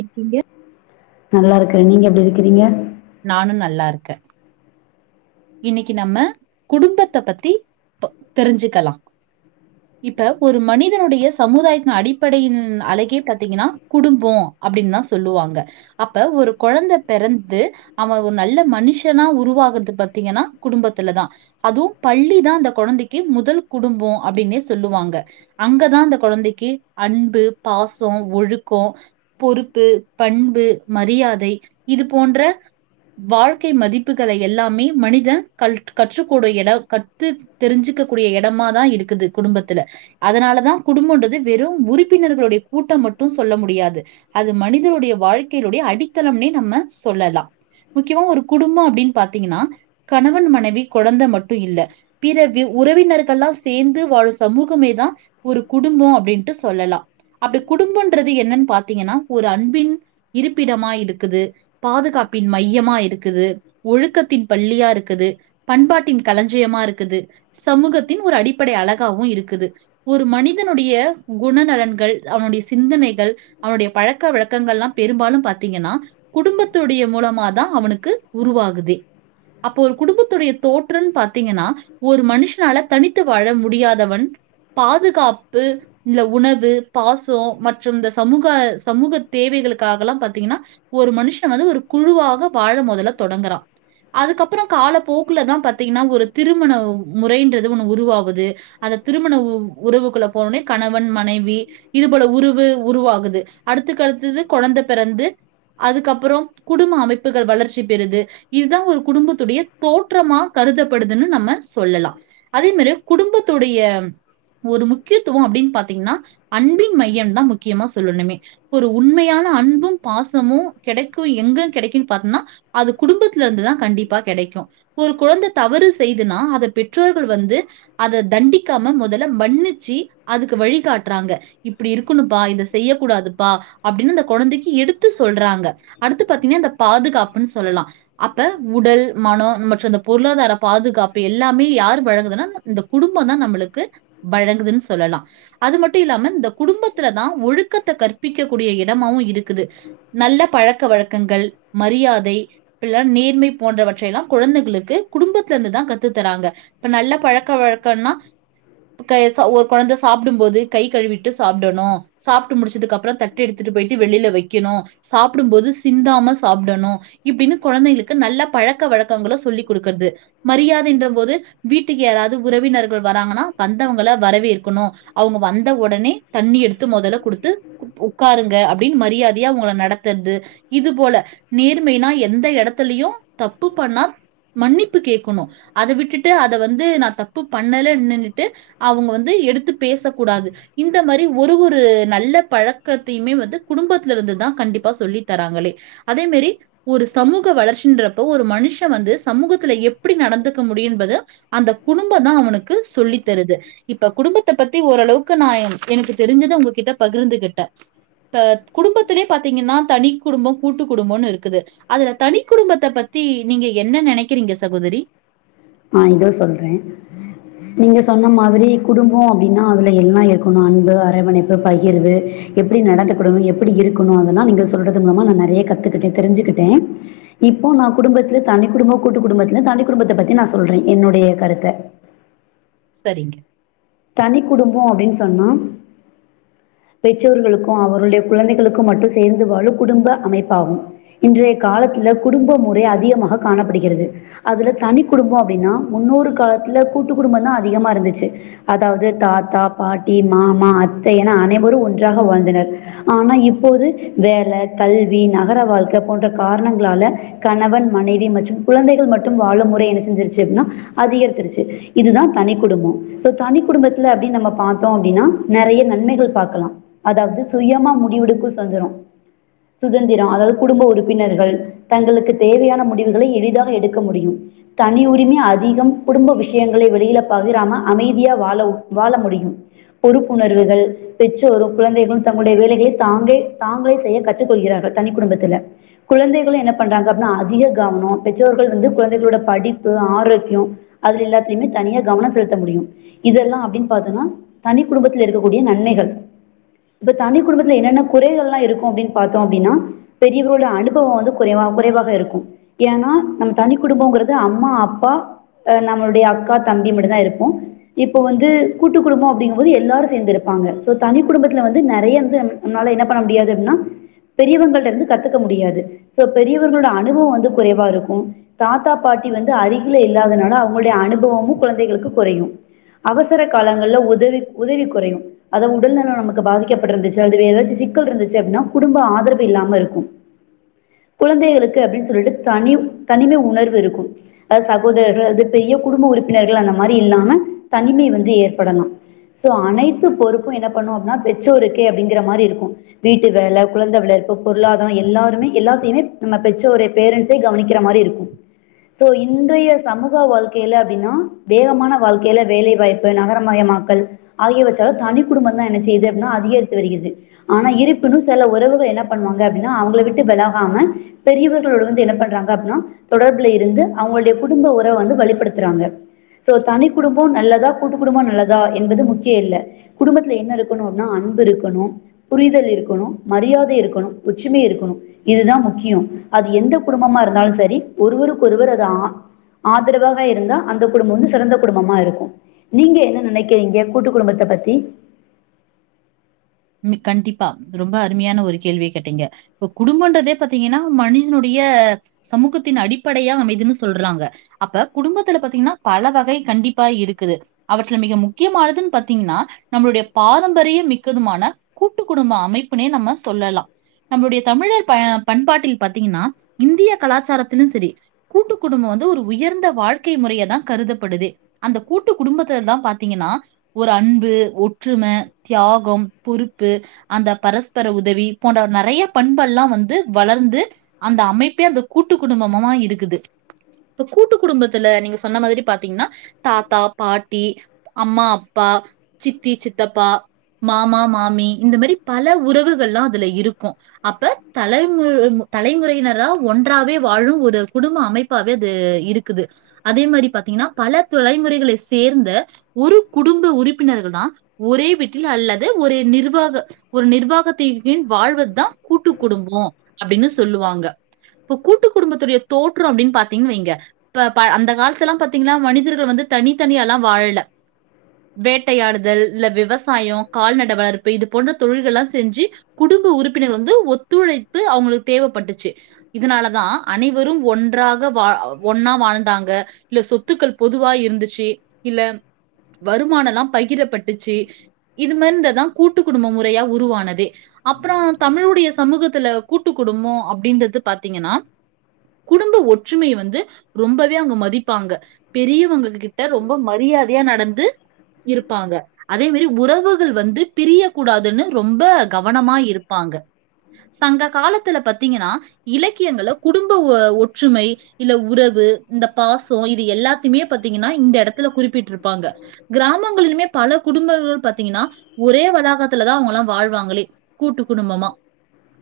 இருக்கீங்க? நல்லாருக்கே நீங்க இருக்கிறீங்க நானு நல்லாருக்கே இன்னைக்கு நம்ம குடும்பத்த பத்தி ப தெரிஞ்சுக்கலா இப்ப ஒரு மனிதனுடைய சமுதாயத்தின் அடிப்படையின் அழகே பாத்தீங்கனா குடும்பொ அப்டின் தா சொல்லுவாங்க அப்ப ஒரு கொழந்த பெறந்து அவன் ஒரு நல்ல மனுஷனா உருவாகறது பத்தி ங்கனா குடும்பத்துல தா அதுவு பள்ளி தா அந்த கொழந்தைக்கு முதல் குடும்பொ அப்டினே சொல்லுவாங்க அங்கதா அந்த கொழந்தைக்கு அன்பு பாசோ ஒழுக்கொ பொறுப்பு பண்பு மரியாதை இது போன்ற வாழ்க்கை மதிப்புகளை எல்லாமே மனிதன் க கற்றுக்கூட எடம் கத்து தெரிஞ்சுக்க கூடிய எடமா தா இருக்குது குடும்பத்துல அதனாலதா குடும்பன்றது வெறு உறுப்பினர்களுடைய கூட்டம் மட்டு சொல்ல முடியாது அது மனிதனுடைய வாழ்க்கைனுடைய அடித்தளனே நம்ம சொல்லலா முக்கியமா ஒரு குடும்பம் அப்டின் பாத்தீங்கனா கணவன் மனைவி கொழந்தை மட்டு இல்ல பிற உறவினர்கள்லா சேந்து வாழ சமூகமேதா ஒரு குடும்பம் அப்டின்ட்டு சொல்லலா அப்டி குடும்பன்றது என்னன் பாத்தீங்கனா ஒரு அன்பின் இருப்பிடமா இருக்குது பாதுகாப்பின் மையமா இருக்குது ஒழுக்கத்தின் பள்ளியா இருக்குது பண்பாட்டின் கலஞ்சியமா இருக்குது சமூகத்தின் ஒரு அடிப்படை அலகாவு இருக்குது ஒரு மனிதனுடைய குணநலன்கள் அவனுடைய சிந்தனைகள் அவனுடைய பழக்க வழக்கங்கள்லா பெரும்பாலு பாத்தீங்கனா குடும்பத்துடைய மூலமாதா அவனுக்கு உருவாகுதே அப்போ ஒரு குடும்பத்துடைய தோற்றன் பாத்தீங்கனா ஒரு மனுஷனால தனித்து வாழ முடியாதவன் பாதுகாப்பு இந்த உணவு பாசோ மற்றும் இந்த சமூக சமூக தேவைகளுக்காகலா பாத்தீங்கனா ஒரு மனுஷன வந்து ஒரு குழுவாக வாழ மொதல தொடங்குறா அதுக்கப்ற காலப் போக்குல தா பாத்தீங்கனா ஒரு திருமண முறைன்றது ஒண்ணு உருவாவுது அந்த திருமண உ உறவுக்குள்ள போனோனே கணவன் மனைவி இது போல உரவு உருவாகுது அடுத்தக்கடுத்தது கொழந்த பிறந்து அதுக்கப்ற குடும்ப அமைப்புகள் வளர்ச்சி பெறுது இதுதா ஒரு குடும்பத்துடைய தோற்றமா கருதப்படுதுன் நம்ம சொல்லலா அதே மேரி குடும்பத்துடைய ஒரு முக்கியத்துவம் அப்டின் பாத்தீங்கனா அன்பின் மையம் தான் முக்கியமா சொல்லணுமே ஒரு உண்மையான அன்பும் பாசமும் கெடைக்கும் எங்க கெடைக்கின் பாத்தனா அது குடும்பத்துலந்துதா கண்டிப்பா கெடைக்கு ஒரு கொழந்த தவறு செய்துனா அத பெற்றோர்கள் வந்து அத தண்டிக்காம முதல்ல மன்னிச்சு அதுக்கு வழிகாட்றாங்க இப்டி இருக்கணுப்பா இத செய்யக்கூடாதுப்பா அப்டின் அந்த கொழந்தைக்கு எடுத்து சொல்றாங்க அடுத்து பாத்திங்னா இந்த பாதுகாப்புன் சொல்லலா ப்ப உடல் மனோ மற்றும் பொருளாதார பாதுகாப்பு எல்லாமே யார் வழங்குதுனா இந் இந்த குடும்பம் தா நம்ளுக்கு வழங்குதுன் சொல்லலா அது மட்டு இல்லாம இந்த குடும்பத்துல தான் ஒழுக்கத்த கற்பிக்க கூடிய இடமாவு இருக்குது நல்ல பழக்க வழக்கங்கள் மரியாதை [unintelligible] [unintelligible] போன்றவற்றை எல்லா குழந்தைகளுக்கு குடும்பத்தலந்து தா கத்து தராங்க இப்ப நல்ல பழக்கழக்கனா க சே ஒரு கொழந்த சாப்டும்போது கை கழுவிட்டு சாப்டணு சாப்ட்டு முடிச்சதுக்கப்ற தட்டு எடுத்துட்டு போயிட்டு வெளில வைக்கிணு சாப்டும்போது சிந்தாம சாப்டணு இப்டினு குழந்தைகளுக்கு நல்ல பழக்க வழக்கங்கள சொல்லி குடுக்றது மரியாதைன்ற போது வீட்டுக்கு யாராது உறவினர்கள் வராங்கனா வந்தவங்கள வரவேற்கணு அவங்க வந்த உடனே தண்ணி எடுத்து மொதல குடுத்து உக்காருங்க அப்டின் மரியாதையா அவங்கள நடத்துறது இது போல நேர்மைனா எந்த எடத் துலியு தப்பு பு பண்ணா மன்னிப்பு கேக்கணு அத விட்டுட்டு அது வந்து நா தப்பு பண்ணல நின்னுகிட்டு அவங்க வந்து எடுத்து பேசக்கூடாது இந்த மரி ஒரு ஒரு நல்ல பழக்கத்தையுமே வந்து குடும்பத்துலந்துதா கண்டிப்பா சொல்லி தராங்களே அதே மாி ஒரு சமூக வளர்ச்ச ச்சி ன்றப்போ ஒரு மனுஷ வந்து சமூகத்துல எப்டி நடந்துக்க முடியும்பது அந்த குடும்ப தா அவனுக்கு சொல்லித்தருது இப்ப குடும்பத்த பத்தி ஒரளவுக்கு நா எனக்கு தெரிஞ்சத உங்ககிட்ட பகிர்ந்துகிட்டு ட இப்ப குடும்பத்துலே பாத்தீங்கனா தனி குடும்பம் கூட்டு குடும்பனு இருக்குது அதுல தனி குடும்பத்த பத்தி நீங்க என்ன நெனைக்கிறீங்க சகோதரி ஆ இதோ சொல்றே நீங்க சொன்ன மாதிரி குடும்பொ அப்டினா அதுல எல்லா இருக்கணு அன்பு அரவணைப்பு பகிர்வு எப்டி நடந்துக்கடணு எப்டி இருக்கணு அதெல்லா நீங்க சொல்றது மூலமா நா நெறைய கத்துக்கிட்டே தெரிஞ்சுக்கிட்டே இப்போ நா குடும்பத்துல தனி குடும்போ கூட்டு குடும்பத்துல தனி குடும்பத்த பத்தி நா சொல்றே என்னுடைய கருத்த சரிங்க தனி குடும்பொ அப்டின் சொன்னா பெற்றோர்களுக்கு அவருடைய குழந்தைகளுக்கு மட்டு சேந்து வாழும் குடும்ப அமைப்பாகும் இன்றைய காலத்துல குடும்ப முறை அதிகமாக காணப்படுகிறது அதுல தனி குடும்பொ அப்டினா முன்னொரு காலத்துல கூட்டு குடும்ப தா அதிகமாருந்துச்சு அதாவது தாத்தா பாட்டி மாமா அத்தை என அனைவரும் ஒன்றாக வாழ்ந்தனர் ஆனா இப்போது வேல கல்வி நகர வாழ்க்க போன்ற காரணங்களால கணவன் மனைவி மற்றும் குழந்தைகள் மட்டும் வாழும் முறை என்ன செஞ்சிருச்சு அப்டினா அதிகரித்துருச்சு இதுதா தனி குடும்பம் சோ தனி குடும்பத்துல அப்டின் நம்ம பாத்தோ அப்டினா நறைய நன்மைகள் பாக்கலா அதாவது சுயமா முடிவெடுக்கு சுதந்தரம் சுதந்திரம் அதாவது குடும்ப உறுப்பினர்கள் தங்களுக்கு தேவையான முடிவுகளை எளிதாக எடுக்க முடியும் தனி உரிமை அதிகம் குடும்ப விஷயங்களை வெளில பகிராம அமைதியா வாழவு வாழ முடியும் பொறுப்புணர்வுகள் பெற்றோரும் குழந்தைகளும் தங்களுடைய வேலைகளை தாங்கே தாங்களே செய்ய கற்று கொள்கிறார்கள் தனி குடும்பத்துல குழந்தைகளு என்ன பண்றாங்க அப்டினா அதிக கவன பெற்றோர்கள் வந்து குழந்தைகளோட படிப்பு ஆரோக்கிய அதுல எல்லாத்தலயுமே தனியா கவனம் செலுத் முடியு இதெல்லா அப்டின் பாத்தனா தனி குடும்பத்தில் இருக்கக்கூடிய நன்மைகள் இப்ப தனி குடும்பத்துல என்னென்ன குறைகள்லா இருக்கு அப்டின் பாத்தோ அப்டினா பெரியவர்களோட அனுபவம் வந்து குறை குறைவாகருக்கு ஏனா நம் தனி குடும்ப ங்கறது அம்மா அப்பா ஆ நம்மளுடைய அக்கா தம்பி மட்டு தா இரு க்கு இப்போ வந்து கூட்டு குடும்பொ அப்டிங்கம்போது எல்லாரு சேந்து இருப்பாங்க சோ தனி குடும்பத்துல வந்து நறைய வந்து நம்ளால என்ன பண்ண முடியாது அப்னா பெரியவங்கட்டருந்து கத்துக்க முடியாது பெரியவர்களோட அனுபவம் வந்து குறைவாருக்கு தாத்தா பாட்டி வந்து அருகில இல்லாதனால அவங்களுடைய அனுபவமு குழந்தைகளுக்கு குறையு அவசர காலங்கள்ல உதவி உதவி குறையு அதா உடல்நலம் நமக்கு பாதிக்கப்பட்ருந்துச்சு அதுல ஏதாச் சிக்கல்ருந்துச்சு அப்டினா குடும்ப ஆதரவு இல்லாமருக்கு குழந்தைகளுக்கு அப்டின் சொல்லிட்டு தனி தனிமை உணர்வுருக்கு அதா சகோதரர்கள் அது பெரிய குடும்ப உறுப்பினர்கள் அந்த மாரி இல்லாம தனிமை வந்து ஏற்படலாம் சோ அனைத்து பொறுப்பு என்ன பண்ணு அப்புனா பெற்றோருக்கே அப்டிங்ற மாரி ருக்கு வீட்டு வேல குழந்த பொருளாதாரம் எல்லாருமே எல்லா நம்ம பெற்றோரே பேரன்ட்டே கவனிக்கற மாரிருக்கு சோ இன்றைய சமூக வாழ்க்கைல அப்டினா வேகமான வாழ்க்கைல வேலைவாய்ப்பு நகரமயமாக்கல் ஆகியவற்றாலு தனி குடும்ப தா என்ன செய்யுது அப்டினா அதிகரித்து வருகிறது ஆனா இருப்பினு செல உறவுகள் என்ன பண்ணுவாங்க அப்டினா அவங்கள விட்டு வெலகாம பெரியவர்களோட வந்து என்ன பண்றாங்க அப்புன்னா தொடர்புல இருந்து அவங்களுடைய குடும்ப உறவ வந்து வலுப்படுத்துறாங்க தா கூட்டு குடும்பம் நல்லதா என்பது முக்கிய இல்ல குடும்பத்துல என்ன இருக்கணு அப்புனா அன்பு இருக்கணு புரிதல் இருக்கணு மரியாதை இருக்கணு ஒற்றுமை இருக்கணு இதுதா முக்கியோ அது எந்த குடும்பமாருந்தாலு சரி ஒருவருக்கு ஒருவர் அது ஆதரவாக இருந்தா அந்த குடும்பம் வந்து சிறந்த குடும்பமாருக்கு நீங்க என்ன நெனைக்கிறீங்க கூட்டு குடும்பத்த பத்தி கண்டிப்பா ரொம்ப அருமையான ஒரு கேள்விய கேட்டீங்க இப்ப குடும்பன்றதே பாத்தீங்கனா மனிஷனுட சமூகத்தின் அடிப்படையா அமைதுன் சொல்றாங்க அப்ப குடும்பத்துல பாத்தீங்கனா பல வகை கண்டிப்பா இருக்குது அவற்றுல மிக முக்கியமானதுன் பாத்தீங்கனா நம்மளுடைய பாரம்பரிய மிக்கதுமான கூட்டு குடும்ப அமைப்புனே நம்ம சொல்லலா நம்முடைய தமிழர் ப பண்பாட்டில் பாத்தீங்கனா இந்திய கலாச்சாரத்திலும் சரி கூட்டு குடும்பம் வந்து ஒரு உயர்ந்த வாழ்க்கை முறைய தான் கருதப்படுதே அந்த கூட்டு குடும்பத்தல தா பாத்தீங்கனா ஒரு அன்பு ஒற்றும தியாகம் பொறுப்பு அந்த பரஸ்பர உதவி போன்ற நறைய பண்பெல்லாம் வந்து வளர்ந்து அந்த அமைப்பே அந்த கூட்டு குடும்பமமா இருக்குது இப்ப கூட்டு குடும்பத்துல நீங்க சொன்ன மாதிரி பாத்தீங்னா தாத்தா பாட்டி அம்மா அப்பா சித்தி சித்தப்பா மாமா மா மாமி இந்த மரி பல உறவுகள்லா அதுல இருக்கு அப்ப தலைமு தலைமுறையினரா ஒன்றாவே வாழு ஒரு குடும்ப அமைப்பாவே அது இருக்குது அதே மாரி பாத்தீங்னா பல தலைமுறைகளை சேர்ந்த ஒரு குடும்ப உறுப்பினர்கள் தா ஒரே வீட்டில் அல்லது ஒரு நிர்வாக ஒரு நிர்வாகத்தை வின் வாழ்வத்தா கூட்டு குடும்போ அப்டின்னு சொல்லுவாங்க இப்ப கூட்டு குடும்பத்துடைய தோற்றோ அப்டின் பாத்தீங்னு வெய்ங்க ப ப அந்த காலத்துலா பாத்திங்ன்னா மனிதர்கள் வந்து தனித்தனியாலா வாழல வேட்டையாடுதல் இல்ல விவசாயோ கால்நட வளர்ப்பு இது போன்ற தொழில்கள்லா செஞ்சி குடும்ப உறுப்பினர்கள் வந்து ஒத்துழைப்பு அவுங்களுக் தேவைப்பட்டுச்சி இதனாலதா அனைவரும் ஒன்றாக வா ஒன்னா வாழ்ந்தாங்க இல்ல சொத்துக்கள் பொதுவா இருந்துச்சி இல்ல வருமானல்லா பகிரப்பட்டுச்சி இது மென்ந்ததா கூட்டு குடும்ப முறையா உருவானதே அப்புறோ தமிழ் உடைய சமூகத்துல கூட்டு குடும்போ அப்டின்றது பாத்தீங்கனா குடும்ப ஒற்றுமைய வந்து ரொம்பவே அவுங்க மதிப்பாங்க பெரியவங்க கிட்ட ரொம்ப மரியாதையா நடந்து இருப்பாங்க அதே மேரி உறவுகள் வந்து பிரியக்கூடாதுன்னு ரொம்ப கவனமா இருப்பாங்க சங்க காலத்துல பத்தீங்கனா இலக்கியங்கள குடும்ப ஒ ஒற்றுமை இல்ல உறவு இந்த பாசோ இது எல்லாத்திமே ப த்திங்கன்னா இந்த எடத்துல குறிப்பிட்ருப் பாங்க கிராமங்களிலுமே பல குடும்பங்கள் அ ஒரே வளாகத்துலதா அவுங்கல்லா வாழ்வாங்களே கூட்டு குடும்பமா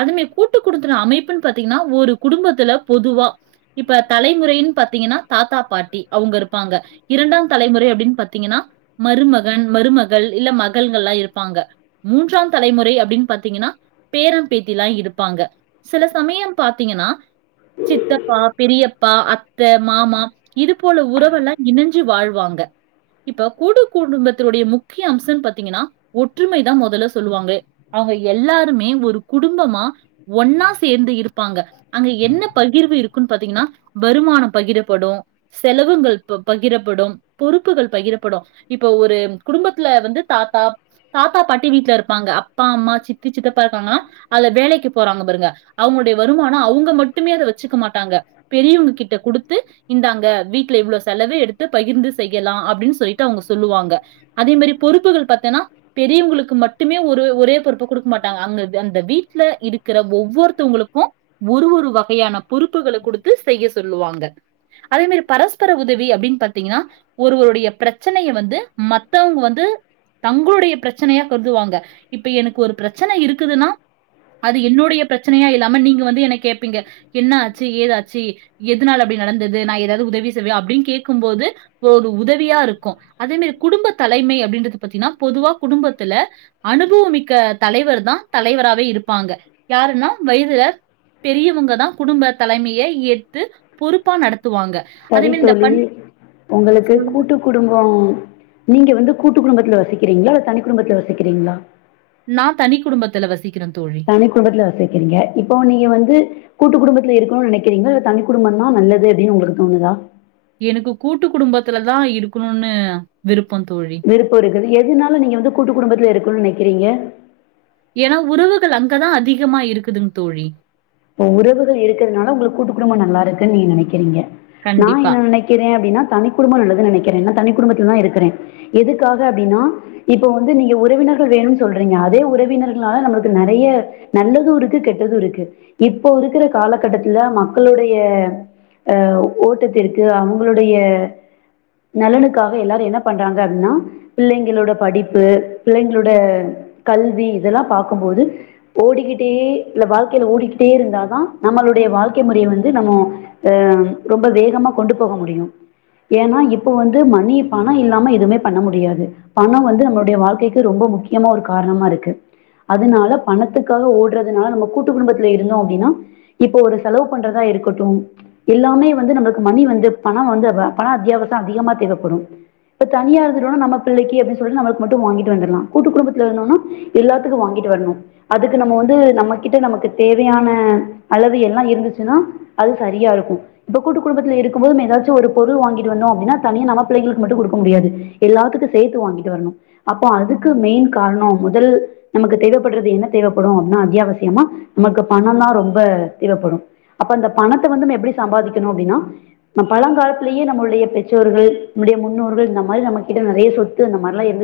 அதுமே கூட்டு குடுத்துல அமைப்புன் பாத்திங்கனா ஒரு குடும்பத்துல பொதுவா இப்ப தலைமுறையின் பாத்திங்கனா தாத்தா பாட்டி அவுங்க இருப்பாங்க இரண்டாம் தலைமுறை அப்டின் பத்தீங்கனா மருமகன் மருமகள் இல்ல மகள்கள்லா இருப்பாங்க மூன்றாம் தலைமுறை அப்டின் பாத்தீங்கனா பேரம்பேத்திலா இருப்பாங்க சில சமயம் பாத்தீங்கன்னா சித்தப்பா பெரியப் ப்பா அத்தை மாமா இது போல உறவெல்லா இனஞ்சு வாழ்வாங்க இப்ப கூடு குடும்பத்துடைய மு க்கிய அம்சன் பாத்தீங்கனா ஒற்றுமைதா மொதல்ல சொல்லுவாங்கே அவுங்க எல்லாருமே ஒரு குடும்பமா ஒன்னா சேர்ந்து இருப்பாங்க அங்க என்ன பகிர்வு இருக்குன் பாத்தீங்கனா வருமானம் பகிரப்படு செலவுங்கள் ப பகிரப்படும் பொறுப்புகள் பகிரப்படு இப்போ ஒரு குடும்பத்ல வந்து தாத்தா தாத்தா பாட்டி வீட்ல இருப்பாங்க அப்பா அம்மா சித்தி சித்தப்பா இருக்காங்களா அல வேலைக்கு போறாங்க பருங்க அவுங்களுடைய வருமானோ அவுங்க மட்டுமே அத வெச்சுக்க மாட்டாங்க பெரியவங்க கிட்ட குடுத்து இந்தாங்க வீட்ல இவ்ளோ செலவு எடுத்து பகிர்ந்து செய்யலா அப்டின் சொல்லிட்டு அவுங்க சொல்லுவாங்க அதே மாரி பொறுப்புகள் பாத்தேனா பெரியவங்குளுக்கு மட்டுமே ஒரு ஒரே பொறுப்ப குடுக்க மாட்டாங்க அங்க அந்த வீட்ல இருக்கிற ஒவ்வொருத்தவுங்களுக்கு ஒரு ஒரு வகையான பொறுப்புகள குடுத்து செய்ய சொல்லுவாங்க அதே மாரி பரஸ்பர உதவி அப்டின் பத்தீங்கனா ஒருவருடைய பிரச்சனைய வந்து ம த்தவங்க வந்து தங்களுடைய பிரச்சனையா கருதுவாங்க இப்ப எனக்கு ஒரு பிரச்சன இருக்குதுன்னா அது என்னுடைய பிரச்சனையா இல்லாம நீங்க வந்து என்ன கேப்பீங்க என்ன ஆச்சி ஏதாச்சி எதுனால அப்டி நடந்தது நா எதாது உதவி செய்வியா அப்டின் கேக்கும் போது ப‌ ஒரு உதவியாருக்கு அதே மாரி குடும்ப தலைமை அப்டின்றது பத்தினா பொதுவா குடும்பத்துல அனுபவமிக்க தலைவர் தா தலைவராவே இருப்பாங்க யாருன்னா வயதுல பெரியவங்க தா குடும்ப தலைமைய ஏத்து பொறுப்பா நட சரித்தொழி உங்களுக்கு சொல்லுங்க. கூட்டு குடும்போ நீங்க வந்து கூட்டு குடும்பத்ல வசிக்கிறிங்ளா இல்ல தனி குடும்பத்ல வசிக்கிறிங்ளா நா தனி குடும்பத்துல வசி தனி குடும்பத்ல வசிக்கிறிங்க இப்போ நீங்க வந்து கூட்டு குடும்ப இருக்கணு நெனைக்கிறீங்ளா இல்ல தனி குடும்பந்தா நல்லது அப்டின் உங்ளுக்கு தோணுதா எனுக்கு கூட்டு குடும்பத்துல தா இருக்கணுன்னு விரு விருப்போ இருக்குது எதுனால நீங்க வந்து கூட்டு குடும்பத்துல இருக்கணுன் நென க்கிறீங்க ஏனா உறவுகள் அங்கதா அதிகமா இருக்குதுங் தோழி ஓ உறவுகள் இருக்கறதுனால உங்களுக் கூட்டு குடும்போ நல்லா இருக்குன் நீ நெனைக்கிறீங்க நா கண்டிப்பா. என்ன நெனைக்கிறே அப்டினா தனி குடும்போ நல்லதுன் நெனைக்கிறே ஏனா தனி குடும்பத்திலதா இருக்கிறே எதுக்காக அப்டினா இப்ப வந்து நீங்க உறவினர்கள் வேணுன் சொல்றீங்க அதே உறவினர்களால நம்மளுக்கு நறைய நல்லது இருக்கு கெட்டது இருக்கு இப்போ இருக்கிற காலகட்டத்துல மக்களுடைய அ ஓட்டத்திற்கு அவுங்களுடைய நலனுக்காக எல்லாரு என்ன பண்றாங்க அப்னா பிள்ளைங்களோட படிப்பு பிள்ளைங்களோட கல்வி இதெல்லா பாக்கும்போது ஓடிக்கிட்டே இல்ல வாழ்க்கையில ஓடி ட்டேருந்தா தா நம்மளுடைய வாழ்க்கை முறைய வந்து நம்மோ எ ரொம்ப வேகமா கொண்டு போக முடியு ஏன்னா இப்ப வந்து மணி பணோ இல்லாம எதுமே பண்ண முடியாது பணோ வந்து நம்மளுடைய வாழ்க்கைக்கு ரொம்ப முக்கியமா ஒரு காரணமாருக்கு அதுனால பணத்துக்காக ஓட்றதுனால நம்ம கூட்டு குடும்ப ல இருந்தோ அப்டினா இப்ப ஒரு செலவு பண்றதா இருக்கட்டும் எல்லாமே வந்து நம்மள்க் மணி வந்து பணோ வந்து வ பண அத்தியாவச அதிகமா தேவைப்படும் இப்ப தனியா இருந்துடோனா நம்ம பிள்ளைக்கி அப்டின் சொல் நம்மள்க்கு மட்டு வாங்கிட்டு வந்தர்லா கூட்டு குடும்பத்துல இருந்தோனா எல்லாத்துக்கு வாங்கிட்டு வர்ணு அதுக்கு நம்மோ வந்து நம்ம கிட்ட நமக்கு தேவையான அளவு எல்லா இருந்துச்சுனா அது சரியாருக்கு இப்ப கூட்டு குடும்பத்துல இருக்கும் போது ஒன்னு எதாச்சு ஒரு பொருள் வாங்கிட்டு வர்ணு அப்டினா தனியா நம்ம பிள்ளைகளுக்கு மட்டு குடுக்க முடியாது எல்லாத்துக்கு சேத்து வாங்கிட்டு வரணு அப்போ அதுக்கு மெயின் கார்ணோ முதல் நமக்கு தேவைப்பட்றது என்ன தேவைப்படு அப்னா அத்தியாவசியமா நமக்கு பணம் தான் ரொம்ப தேவைப்படும் அப்ப அந்த பணத்தை வந்து நம்ம எப்படி சம்பாதிக்கணும் அப்படின்னா நம்ம பழங்காலத்திலேயே நம்மளுடைய பெற்றோர்கள் நம்முடைய முன்னோர்கள் இந்த மாதிரி நம்ம கிட்ட நிறைய சொத்து அந்த மாதிரிலாம் இருந்துச்சு